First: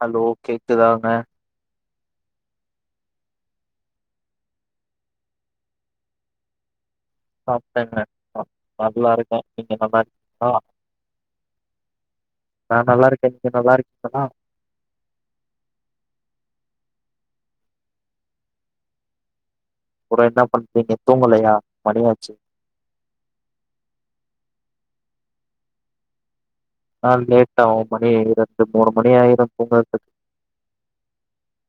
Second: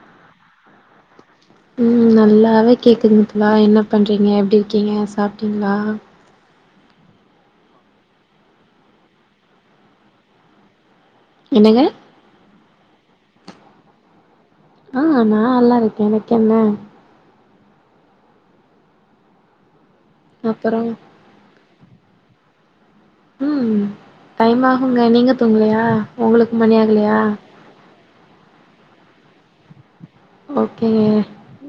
Hello கேக்குதாங்க ம் நல்லாவே கேக்குதுங்க தோழா என்ன பண்றீங்க எப்டி இருக்கீங்க சாப்ட்டிங்களா சாப்ட்டேங்க நா நல்லா இருக்கே நீங்க நல்லா இருக்கீங்ளா என்னங்க நா நல்லா இருக்கே நீங்க நல்லா இருக்கீங்ளா ஆ நா நல்லா இருக்கே எனக்கென்ன அப்புறோ என்ன அப்பறோ பண்றீங்க தூங்கலையா மணியாச்சு ம் டைம் ஆகுங்க நீங்க தூங்கலையா உங்களுக்கு மணி ஆகலையா ட்டௌ மணி ரெண்டு மூனு மணி ஆயிரு தூங்கறதுக்கு ஓக்கே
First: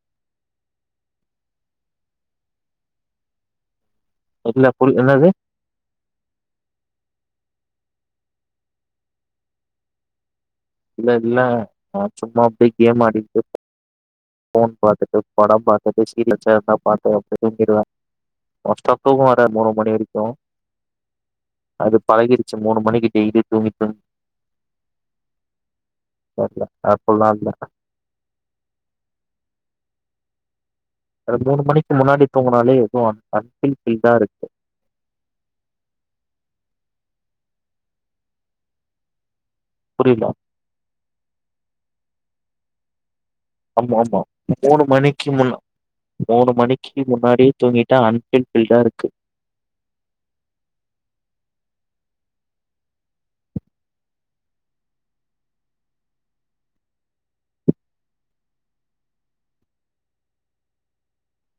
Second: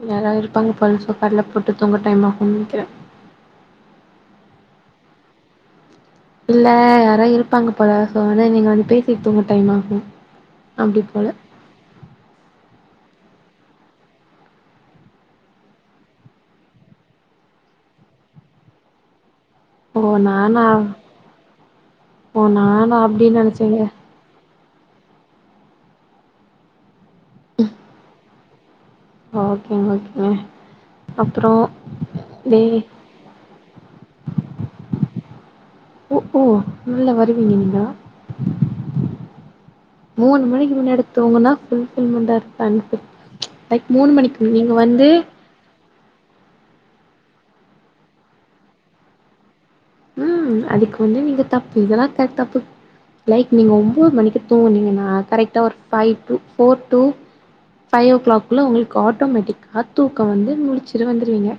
யாரா இருப்பாங்க பழசோ கடையில போட்டு தூங்க டைம் ஆகும்னு நெனைக்கிறே என்ன புரி என்ன அது இல்ல யாரோ இருப்பாங்க போல சோ ஆனா நீங்க வந்து பேசிட்டு தூங்க டைம் ஆகும் இல்ல இல்லங்க நா சும்மா அப்டியே கேம் ஆடிட்டு ஃபோன் பாத்துட்டு படம் பாத்துட்டு சீரியல்ஸ் இருந்தா பாத்துட்டு அப்டியே தூங்கிடுவே மோஸ்ட்டா தூக்கம் வராது மூனு மணி ஓ வரைக்கும் நானா அது ஓ பழகிருச்சு மூணு நானா மணிக்கு அப்டின் டெய்லியு தூங்கி நெனச்சேங்க தூங்கி பாப்பியா அப்பில்லா இல்ல ஓக்கேங்க ஓக்கேங்க அது மூணு மணிக்கு முன்னாடி டே தூங்குனாலே எதுவு அன் அன்ஃபில்டா இருக்கு உ ஊ நல்லா வருவீங்க நீங்க புரில மூணு மணிக்கு முன்னாடி தூங்குனா புல்ஃபில்மண்டா இருப்ப அன்ஃபிட் ஆமா ஆமா மூணு மணிக்கு முன்ன மூணு மணிக்கு முன்னாடியே தூங்கிட்டா அன்ஃபுல்ஃபில்டா இருக்கு ம் அதுக்கு வந்து நீங்க தப்பு இதெல்லா கெ தப்பு லைக் நீங்க ஒம்போது மணிக்கு தூங்குனீங்கனா கரெக்டா ஒரு five to four to five ஓ கிளாக்குல்ல உங்களுக்கு ஆட்டோமேட்டிக்கா தூக்க வந்து முழிச்சுட்டு வந்துருவீங்க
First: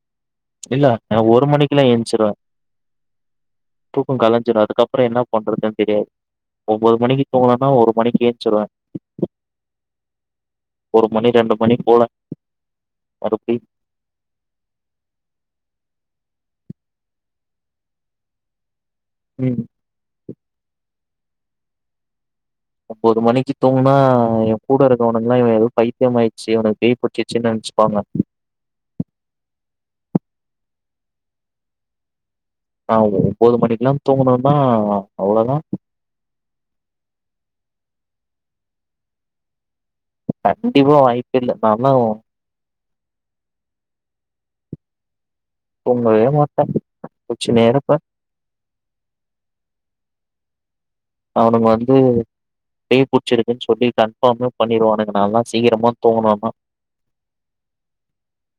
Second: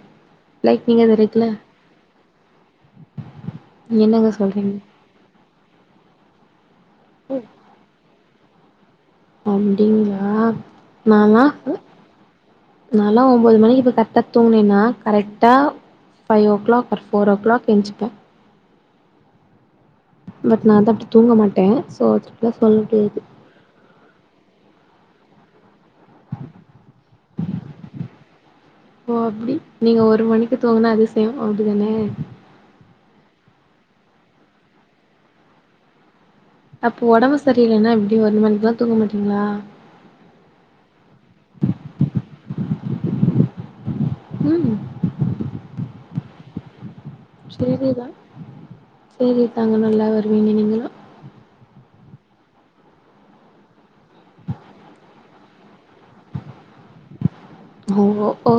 இல்ல லைக் நீங்க நா அது ஒரு ரெகுலர் மணிக்குலா எந்ச்சிருவே தூக்கொ என்னங்க கலஞ்சிரோ சொல்றீங்க அதுக்கப்புற என்ன பண்றதுன்னு தெரியாது ஒன்பது மணிக்கு தூங்குணாதா ஒரு மணிக்கு ஏந்ச்சுருவே அப்டிங்களா ஒரு மணி நானா ரெண்டு மணி போல நால்லா மறுபடி ஒன்பது மணிக்கு இப்ப க ட்டா தூங்கின்னா கரெக்டா five o'clock or four o'clock எஞ்சிப்பே ம் பட் நா வந்து அப்டி தூங்க மாட்டே சோ இப்போ ஒரு மணிக்கு தூங்குனா எ கூட இருக்கவனுங்க்கெல்லா இவ ஏதோ பைத் அதிகமாயிச்சு இவனுக்கு பேய் புடிச்சிருச்சி நெனச்சிப்பாங்க ஓ அப்டி நீங்க ஒரு மணிக்கு தூங்குனா அதிசயு அப்டிதானே ஆ ஒம்போது மணிக்குல்லா தூங்கணுனா அவ்ளோதா அப்போ ஒடம்பு சரியில்லைன்னா எப்டி ஒரு மணக்குலா தூங்க மாட்டீங்களா கண்டிப்பா வாய்ப்பில்ல இருந்தாலு ம் தூங்கவே மாட்டே முழிச்சுனே இருப்பே சேரிதா சேரி தாங்க நல்லா வருவீங்க நீங்களு அவனுங்க வந்து பேய் புடிச்சிருக்குன்னு சொல்லி கன்ஃபார்மே பண்ணினுவானுக்கு நா எல்லா சீக்கிரமா தூங்குனாதா ஓ ஓ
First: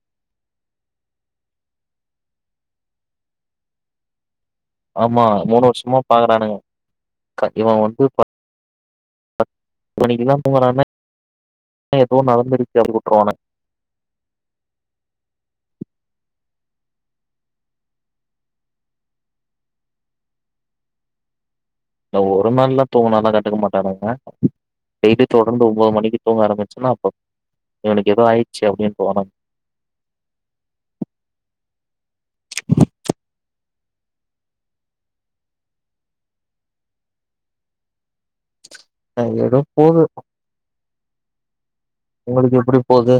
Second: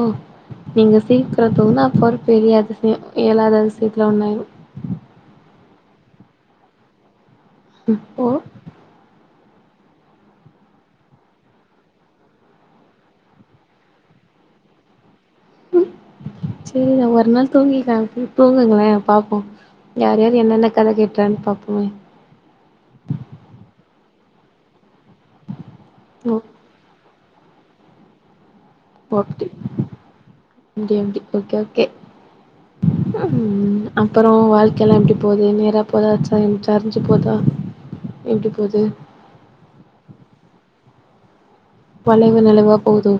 நீங்க சீக்கிர தூங்குன்னா அப்பற அது பெரிய அதிசய ஏழாவது அதிசயத்துல ஒண்ணு ஆயிரு ஆமா மூணு வருஷமா பாக்குறானுங்க க இவ வந்து ப ஓ! ப மணிக்கெல்லா தூங்குனா தா எதோ நடந்துருக்கு அப்டின்னு விட்ருவானுங்க சேரி நா ஒரு நாள் தூங்கிகுறே அப்டி தூங்குங்களே பாப்போ யார் யார் என்னென்ன கத கட்றான்னு பாப்பமே இந்த ஒரு நாள்லா தூங்குனால்லா கண்டுக்க மாட்டாங்க டெய்லி தொடர்ந்து ஒன்பது மணிக்கு ஓ தூங்க ஆரம்பி ச்சன்னா அப்ப இவனுக்கு ஏதோ ஆயிடுச்சு அப்டின் போட்டி இப்டி இப்டி ஓகே ஓகே [unintelligible] ம் அப்புறோ வாழ்க்க எல்லா எப்டி போது நேரா போதா ச சரிஞ்சு போதா எப்டி போது ஆ ஏதோ போது வளைவு உங்களுக்கு நெளிவா எப்டி போவுதோ போது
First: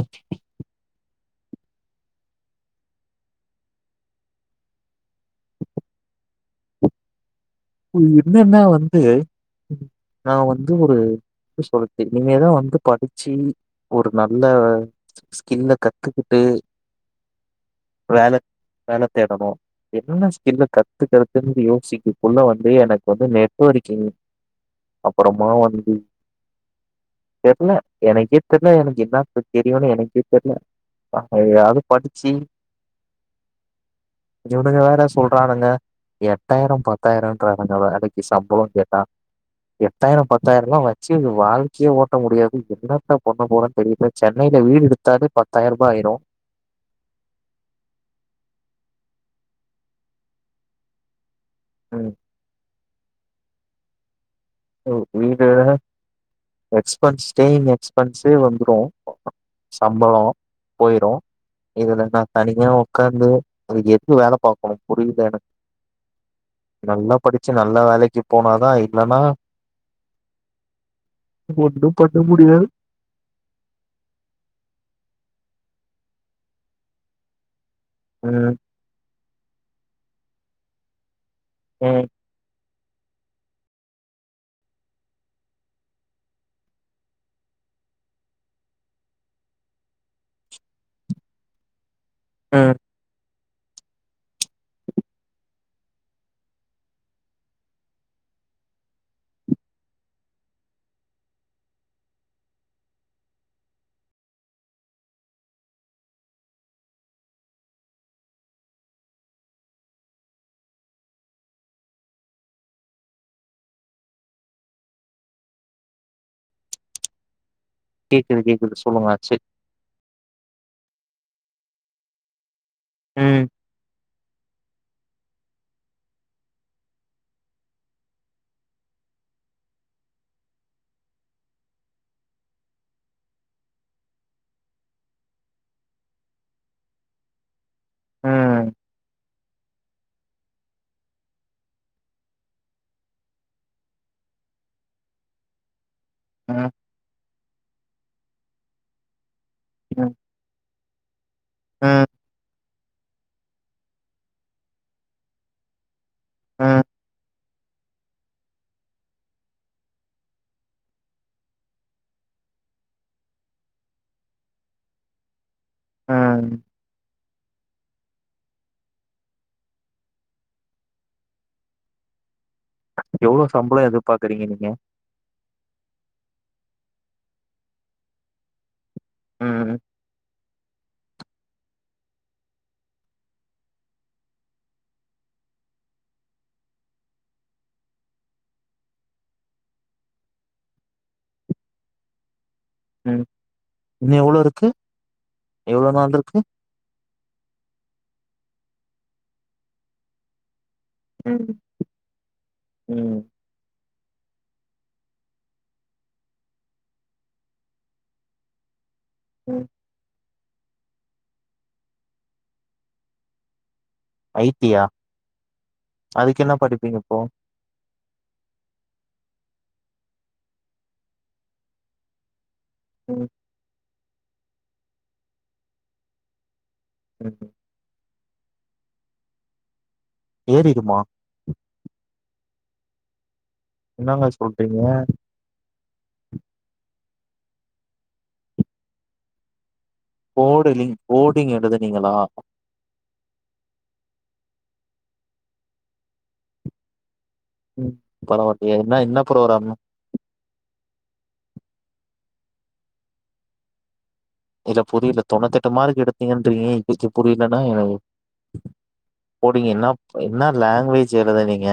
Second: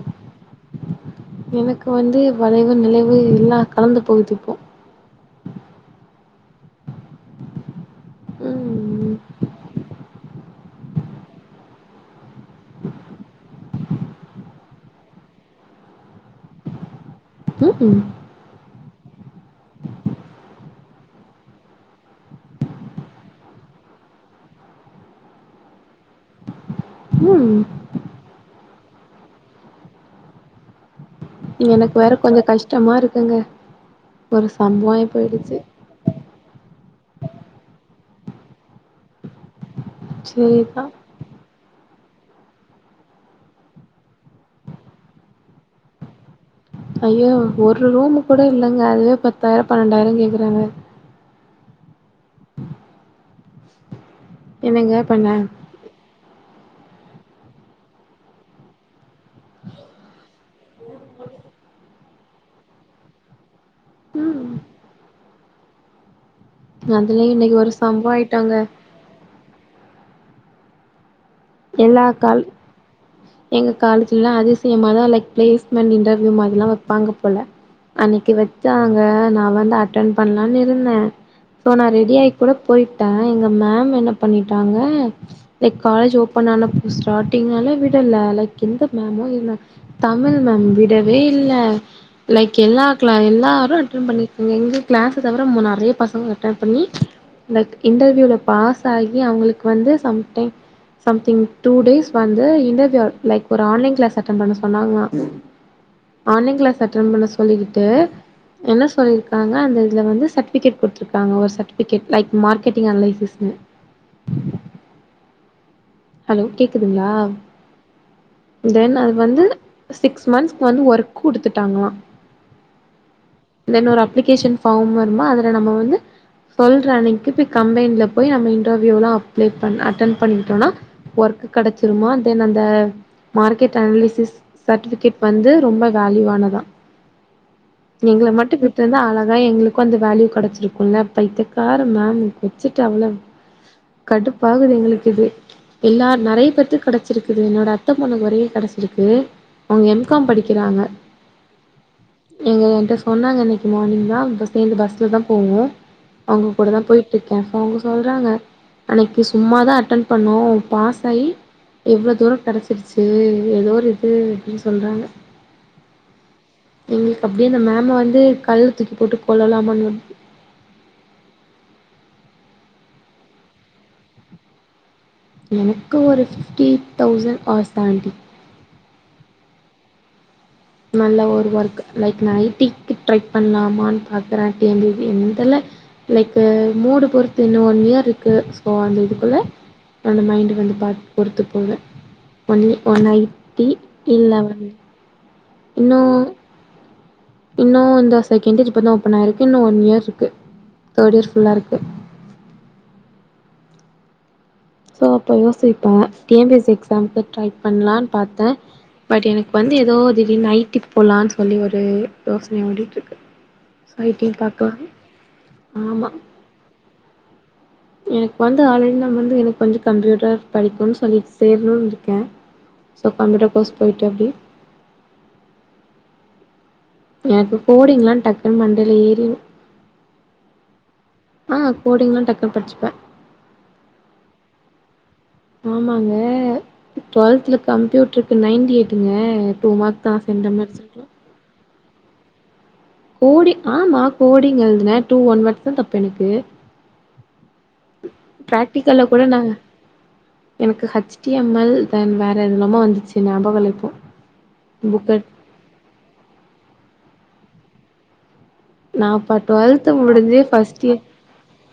எனக்கு வந்து வளைவு நெளிவு எல்லா கலந்து போகுது இப்போ ம் என்னன்னா வந்து ம் நா வந்து ஒரு என்ன சொல்றது இனிமே தா வந்து படிச்சு ஒரு நல்ல ஸ்கில்ல கத்துக்கிட்டு ம் ம் வேல வேல தேடணு என்ன ஸ்கில்ல கத்துகறதுன் யோசிக்க உள்ள வந்து எனக்கு வந்து நெட்டுவொர்க்கிங் அப்புறமா வந்து ம் தெரில எனக்கே தெரில எனக்கு என்னா தெரியுனு எனக்கே தெர்ல அப்டியாவது எனக்கு வேற படிச்சு கொஞ்சோ கஷ்டமா இருக்குங்க ஒரு இவனுங்க சம்பவோ வேற ஆயி போயிடுச்சு சொல்றானுங்க எட்டாயிரம் பத்தாயிரம்ன்றானுங்க இந்த வேலைக்கு சம்பளம் கேட்டா எட்டாயிரம் சேரிதா பத்தாயிரல்லாம் வச்சு வாழ்க்கையே ஓட்ட முடியாது என்னத்த பண்ண போறேன்னு தெரியல சென்னைல வீடு எடுத்தாலே பத்தாயிரம் ரூபா ஆயிரும் ஐயோ ஒரு ரூமு கூட இல்லைங்க அதுவே பத்தாயிரம் பன்னெண்டாயிரம் கேக்குறானுங்க ம் [inaudible] என்னங்க பண்ண வீடு எக்ஸ்பென்ஸ் ஸ்டேயிங் எக்ஸ்பென்ஸே வந்துரும் சம்பளொ போயிரும் இதுல நா தனியா உக்காந்து எதுக்கு வேல ம். பாக்கணு புரியல எனக்கு நல்லா அதுலயும் படிச்சு இன்னைக்கு ஒரு நல்ல சம்பவம் வேலைக்கு ஆயிட்டோங்க. போனாதா இல்லன்னா ஒன்னு எல்லா பண்ண கால் முடியாது எங்க காலேஜ்ல அதிசயமா தா லைக் பிளேஸ்மெண்ட் இன்டர்வியூ மாதிரில்லா வைப்பாங்க போல அன்னைக்கு ம் வச்சாங்க நான் வந்து அட்டன் பண்லான்னு இருந்தேன் சோ நான் ம் ரெடி ஆயி கூட போயிட்டே எங்க மேம் என்ன பண்ணிட்டாங்க லைக் காலேஜ் ஓப் பனான ஸ்டார்ட்டிங்னால விடல லைக் எந்த மேமு இல்ல தமிழ் மேம் விடவே இல்ல லைக் ம் எல்லா க்ல எல்லாரு அட்டன் பண்ணிருக்கீங்க எங்க கிளாஸ் தவிர நெறைய பசங்க அட்டென் பண்ணி லைக் இன்டர்வியூல பாஸ் ஆகி அவுங்களுக்கு வந்து some time something two days வந்து இன்டர்வியூ லைக் ஒரு ஆன்லைன் கிளாஸ் அட்டன் பண்ண சொன்னாங்ளா ஆன்லைன் கிளாஸ் அட்டன் பண்ண சொல்லிட்டு என்ன சொல்லியிருக்காங்க அந்த இதுலந்து சர்டிபிகேட் கொடுத்திருக்காங்க ஒரு சர்டிபிகேட் லைக் மார்கெட்டிங் அனலைசிஸ்னு ஹலோ கேக்குதுங்களா கேக்குது கேக்குது தென் சொல்லுங்க அது செரி வந்து சிக்ஸ் மன்ஸ்க்கு வந்து ஒர்க் குடுத்துட்டாங்களா ம் தென் ஒரு அப்ளிகேஷன் ஃபார்ம் வருமா அதுல நம்ம வந்து சொல்ற அன்னைக்கு போய் கம்பெனில போய் நம்ம இன்டர்வியூலா அப்ளை பண்ண அட்டன்ட் பண்ணிட்டோன்னா ஒர்க் கெடைச்சிருமா தென் அந்த மார்க்கெட் அனலிசிஸ் சர்ட்டிஃபிகேட் வந்து ரொம்ப வேல்யூவானதா எங்கள மட்டு ம் விட்டு இருந்தா அழகா எங்களுக்கும் அந்த வேல்யூ கெடைச்சிருக்குல்ல பைத்தியக்கார மேமு வச்சிட்டு அவ்ளவு கடுப்பாகுது எங்களுக்கு இது எல்லா நெறைய ம் பேத்துக்கு கெடச்சிருக்கு என்னோட அத்த பொண்ணுக்கு வேற கெடச்சிருக்கு அவுங்க எம் ம் காம் படிக்கிறாங்க ம் நீங்க என்கிட்ட சொன்னாங்க இன்னிக்கி மார்னிங் தா சேந்து பஸ்ல தா போகனு அவுங்க கூட தா ம் போய்ட்டுருக் அப்போ அவுங்க சொல்றாங்க அன்னிக்கி சும்மாதா அட்டன் பண்ணோ பாஸ் ஆயி இவ்ளோ தூர கெடைச்சிருச்சி எதோ ஒரு இது அப்டின் சொல்றாங்க ம் எங்களுக்கு அப்டியே அந்த மேம வந்து கல்லு தூக்கி போட்டு கொல்லலாமானுருக்கு எவ்ளோ சம்பள எதிர்பாக்குறீங்க நீங்க எனக்கு ஒரு ஃபிஃப்டி தௌசண் ஆர் சவெண்டி ம் நல்ல ஒரு ஒர்க் லைக் ஐ டிக்கி ட்ரை பண்ணலாமான்னு பாக்கற டி எம் பி என்னன் தெரில லைக் மூடு பொறுத்து இன்னு ஒன் இயர் இருக்கு ஸோ அந்த இதுக்குள்ள அந்த மைண்டுக்கு வந்து பா பொறுத்து போவே ஒன்லி ஒன் ஐ ம் டி இன்னு எவ்ளோ இல்ல இருக்கு எவ்ளோ இன்னு நாள் இருக்கு இன்னு இந்த செகெண்ட் இயர் இப்ப தா ஓப்பன் ஆயிருக்கு இன்னு ஒன் இயர் இருக்கு தேர்ட் இயர் ம் ஃபுல்லா ருக்கு ம் சோ அப்போ யோசிப்பே T N P S C எக்ஸாம்க்கு ட்ரை பண்ணலான்னே பாத்தே பட் எனக்கு ம் வந்து எதோ திடீர்னு ஐடி போலான்னு சொல்லி ஒரு யோசன ஓடிட்டுருக்கு ஐடி ஐ டி பாக்கலா யா ஆமா அதுக்கு என்ன படிப்பீங்க இப்போ எனக்கு வந்து ஆல்ரெடி நா வந்து எனக்கு கொஞ்ச கம்ப்யூட்டர் புடிக்குன்னு சொல்லி சேரணுன்னு இருக்கே சோ ம் கம்பியூட்டர் கோர்ஸ் போய்ட்டு அப்டி ம் எனக்கு கோடிங்களா டக்குன்னு மண்டைல ஏறிரு ஏறிருமா ஆ கோடிங்லா டக்குனு படிச்சுப்பே என்னங்க சொல்றீங்க ஆமாங்க டுவெல்த்ல கம்ப்யூட்டருக்கு நைன்டியெய்ட்டுங்க டூ மார்க் தா சென்டம் கோடு லிங் அடிச்சிருக்கே கோடிங் எழுதினீங்களா கோடிங் ஆமா கோடிங் எழுதுனே டூ ஒன் வேட்ஸ் தா தப்பு எனக்கு உம் பரவாயில்லையே என்ன பிராக்டிக்கல்ல என்ன கூட நா ப்ரோக்ராமு எனக்கு H T M L then வேற எதுலாமோ வந்துச்சி ஞாபகோ இல்ல இப்போ இல்ல புக் புரில தொண்ணுத்தெட்டு மார்க் எடுத்தீங்கன்றீங்க இப்பிக்கி புரிலன்னா நா அப்ப கோடிங் டுவெல்த் என்னா முடிஞ்சு என்ன ஃபர்ஸ்ட் இயர் லாங்குவேஜ் எழுதினீங்க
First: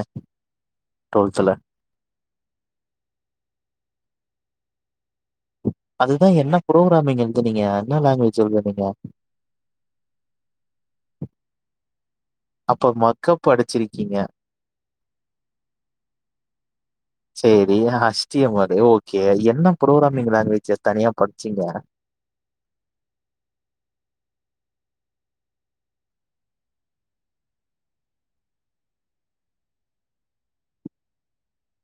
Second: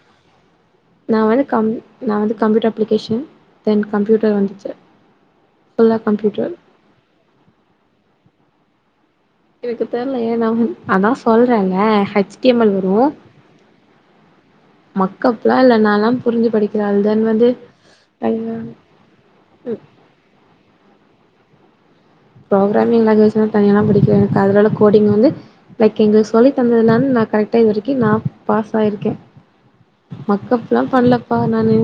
நா வந்து கம் நா வந்து கம்ப்யூட்டர் அப்ளிகேஷன் தென் கம்ப்யூட்டர் வந்துச்சு ஃபுல்லா அதுதா கம்ப்யூட்டர் என்ன ப்ரோகராமிங் எழுதுனீங்க என்ன லாங்குவேஜ் எழுதுனீங்க எனக்கு தெர்லயே ஏ நா அதா சொல்றேல ஹச் அப்போ மக்கப் படிச்சிருக்கீங்க மேக்கப்ல்லா இல்ல நால்லா புரிஞ்சு படிக்கிற ஆள் தென் வந்து கே என்ன ப்ரோகராமிங் லாங்குவேஜ் தனியா படிச்சீங்க ப்ரோக்ராமிங் லாங்குவேஜ்லா தனியால்லா படிக்கலங்க எனக்கு அதனால கோடிங் வந்து லைக் எங்களுக்கு சொல்லி தந்ததுலா நா கரெக்டா இது வரைக்கு நா பாஸ் ஆயிருக்கே மக்கப்ல்லா பண்லப்பா நானு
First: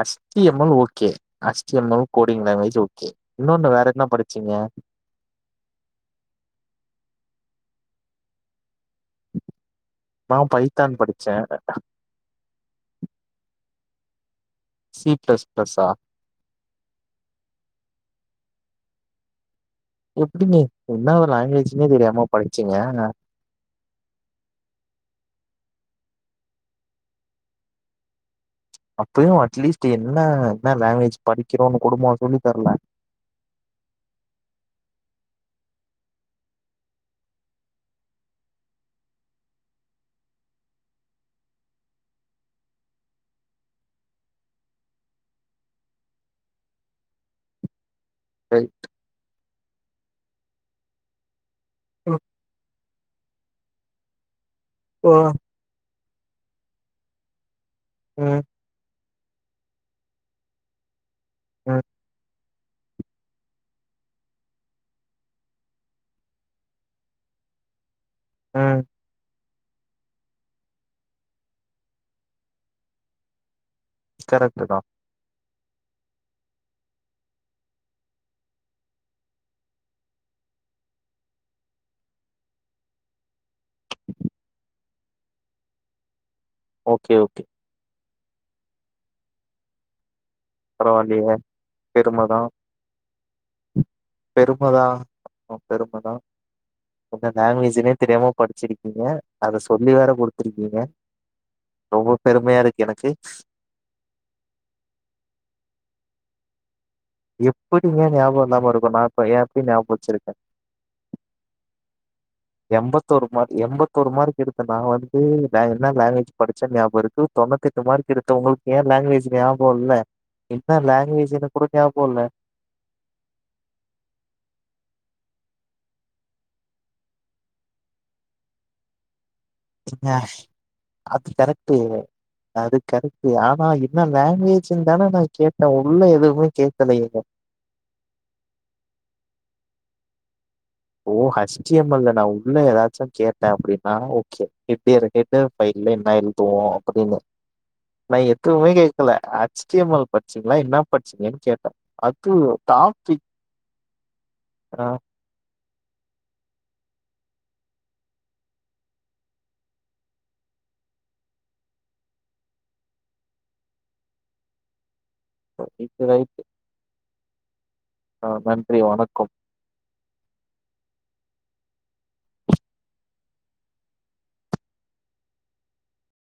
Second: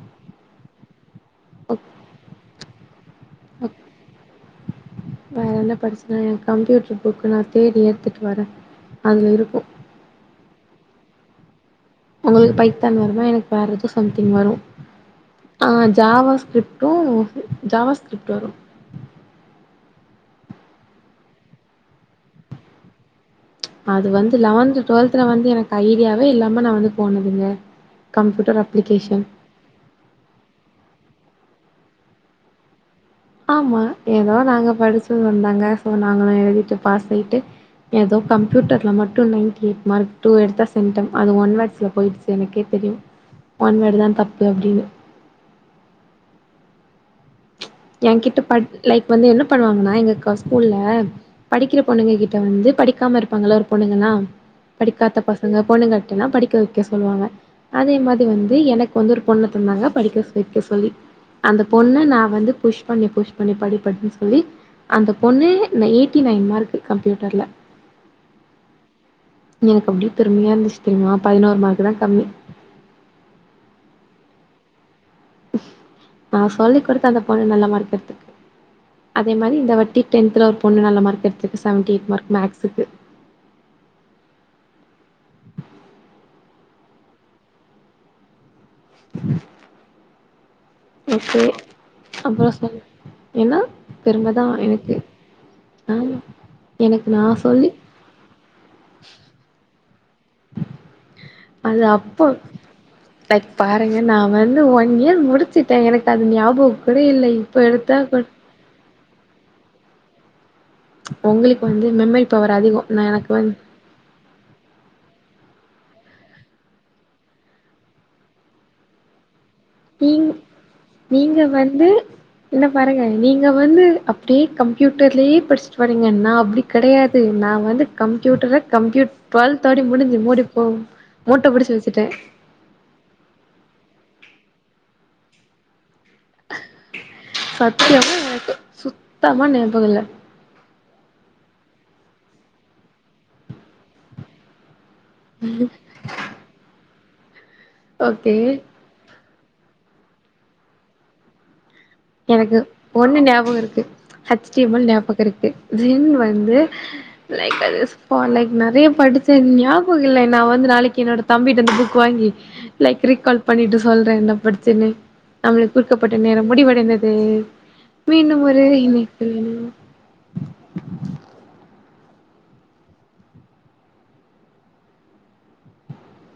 HTML okay HTML coding language okay இன்னொன்னு வேறென்ன படிச்சீங்க வேற என்ன படிச்சீங்க எ கம்ப்யூட்டரு புக்க நா தேடி எடுத்துட்டு வரே அதில இருக்கு நா பைத்தான் படிச்சே உங்களுக்கு பைத்தான் வருமா எனக்கு வேற எதோ சம்திங் வரு ஆ ஜாவா ஸ்கிரிப்ட் ட்டு ஜாவா ஸ்கிரிப்ட் வரு எப்டிங்க என்ன ஒரு லாங்குவேஜ்ன்னே தெரியாம படிச்சீங்க அது வந்து லெவன்த் டுவெல்த்ல வந்து எனக்கு ஐடியாவே இல்லாம நா வந்து போனதுங்க கம்ப்யூட்டர் அப் அப்பயு அட்லீஸ்ட் என்ன என்ன லாங்குவேஜ் படிக்கிறோன்னு கொடுமா சொல்லி தரல ஆமா ஏதோ நாங்க படிச்சோன்னு வந்தாங்க ஸோ நாங்களு எழுதிட்டு பாஸ் ஆய்ட்டு ஏதோ கம்ப்யூட்டர்ல மட்டு நைன்டி எயிட் மார்க் டூ எடுத்தா சென்டம் அது ஒன் வேர்ட்ஸ்ல போயிச்சு எனக்கே தெரியு ஒன்வேர்டு தா தப்பு அப்டின்னு எ கிட்ட ப சரி. லைக் வந்து என்ன பண்ணுவாங்கன்னா எங்க ஸ்கூல்ல படிக்கிற பொண்ணுங்க ம் கிட்ட வந்து படிக்காம இருப்பாங்கள ஒரு பொண்ணுங்கல்லா படிக்காத பசங்க பொண்ணுங்க னா படிக்க வைக்க சொல்லுவாங்க அதே மாரி ம் வந்து எனக்கு வந்து ஒரு பொண்ண தந்தாங்க படிக்க வைக்க சொல்லி அந்த ம் பொண்ணு நா வந்து புஷ் பண்ணி புஷ் பண்ணி படி படின்னு சொல்லி அந்த பொண்ணு ந எயிட்டி நைன் மார்க்கு கம்ப்யூட்டர்ல ஆ எனக்கு அப்டியே பெருமையா இருந்துச்சி தெரியுமா பதினோரு மார்க்குதா கம்மி கரெக்டுதா நா சொல்லிக் குடுத்து அந்த பொண்ணு நல்ல மார்க் எடுத்துருக்கு அதே மாரி இந்த வாட்டி டென்த்ல ஒரு பொண்ணு நல்ல மார்க் எடுத்துர்க்கு செவன்டி எயிட் மார்க் மேக்ஸுக்கு ஓகே ஓகே ம் பரவால்லியே பெருமதா அப்புறோ சொல் ஏன்னா பெருமதா எனக்கு பெருமதா ஆமா எனக்கு நா ஒங்க சொல்லி லாங்குவேஜினே தெரியாம படிச்சிருக்கீங்க அத சொல்லி வேற குடுத்துருக்கீங்க அது ரொம்ப அப்போ பெருமையாருக்கு எனக்கு லைக் பாருங்க நா வந்து ஒன் இயர் முடிச்சிட்டே எனக்கு அது ஞாபக் எப்பிடிங்க ஞாபகோ இல்லாம இருக்கு நா இப்போ ஏப்டி ஞாபகோ வச்சுருக்கே உங்களுக்கு வந்து மெமரி பவர் அதிகோ நா எனக்கு வந் தோரு மார்க் எடுத்த நா வந்து நா என்ன லாங்குவேஜ் படிச்சென் ஞாபகருக்கு தொண்ணுத்தெட்டு மார்க் எடுத்த உங்களுக் ஏ லாங்குவேஜ் ஞாபகோ இல்ல நீங் என்ன லாங்குவேஜினு கூட ஞாபகோல்ல என்ன பாருங்க நீங்க வந்து அப்டியே கம்ப்யூட்டர்லயே படிச்சிட்டு வரீங்க நா அப்டி கெடையாது நா வந்து கம்ப்யூட்டரை கம்ப்யூட் டுவெல் தோடி ஏங்க முடிஞ்சு மோடிப்போ அது மோட்ட புடிச்சி கரெக்ட்டு. வச்சிட்டே அது கரெக்டு ஆனா என்ன லாங்குவேஜின் தான நா கேட்டே உள்ள எதுவுமே கேட்கலையே [inaudible] எனக்கு சுத்தமா ஞாபகோ இல்ல ஓ ஹச் டி எம் எல் ல நா உள்ள ஏதாச்சு கேட்டே அப்டின்னா ஓகே எப்டி எரக்கேட்டு பைல்ல என்னா எழுதுவோ அப்பிடின்னு நா ஓகே எதுவுமே கேக் கலே ஹச் டி எம் எல் படிச்சிங்ளா என்னா படிச்சீங்கன் எனக்கு ஒண்ணு ஞாபகோ இருக்கு ஹச் டி எம் ஆ எல் ஞாபகோ இருக்கு ஜின் வந்து லைக் அது போ அன்னைக் நெறயா படிச்சே ஞாபகோ இல்லை நா வந்து நாளைக்கி என்னோட தம்பிட்டந்து புக் வாங்கி லைக் ரீக்கால் பண்ணிட்டு சொல்றே என்ன படிச்சன்னு நம்மளுக் இது குடுக்கப்பட்ட நேரோ ரைட். முடிவடைந்தது ஆ மீண்டும் ஒரு நன்றி வணக்கம். இணைப்பில்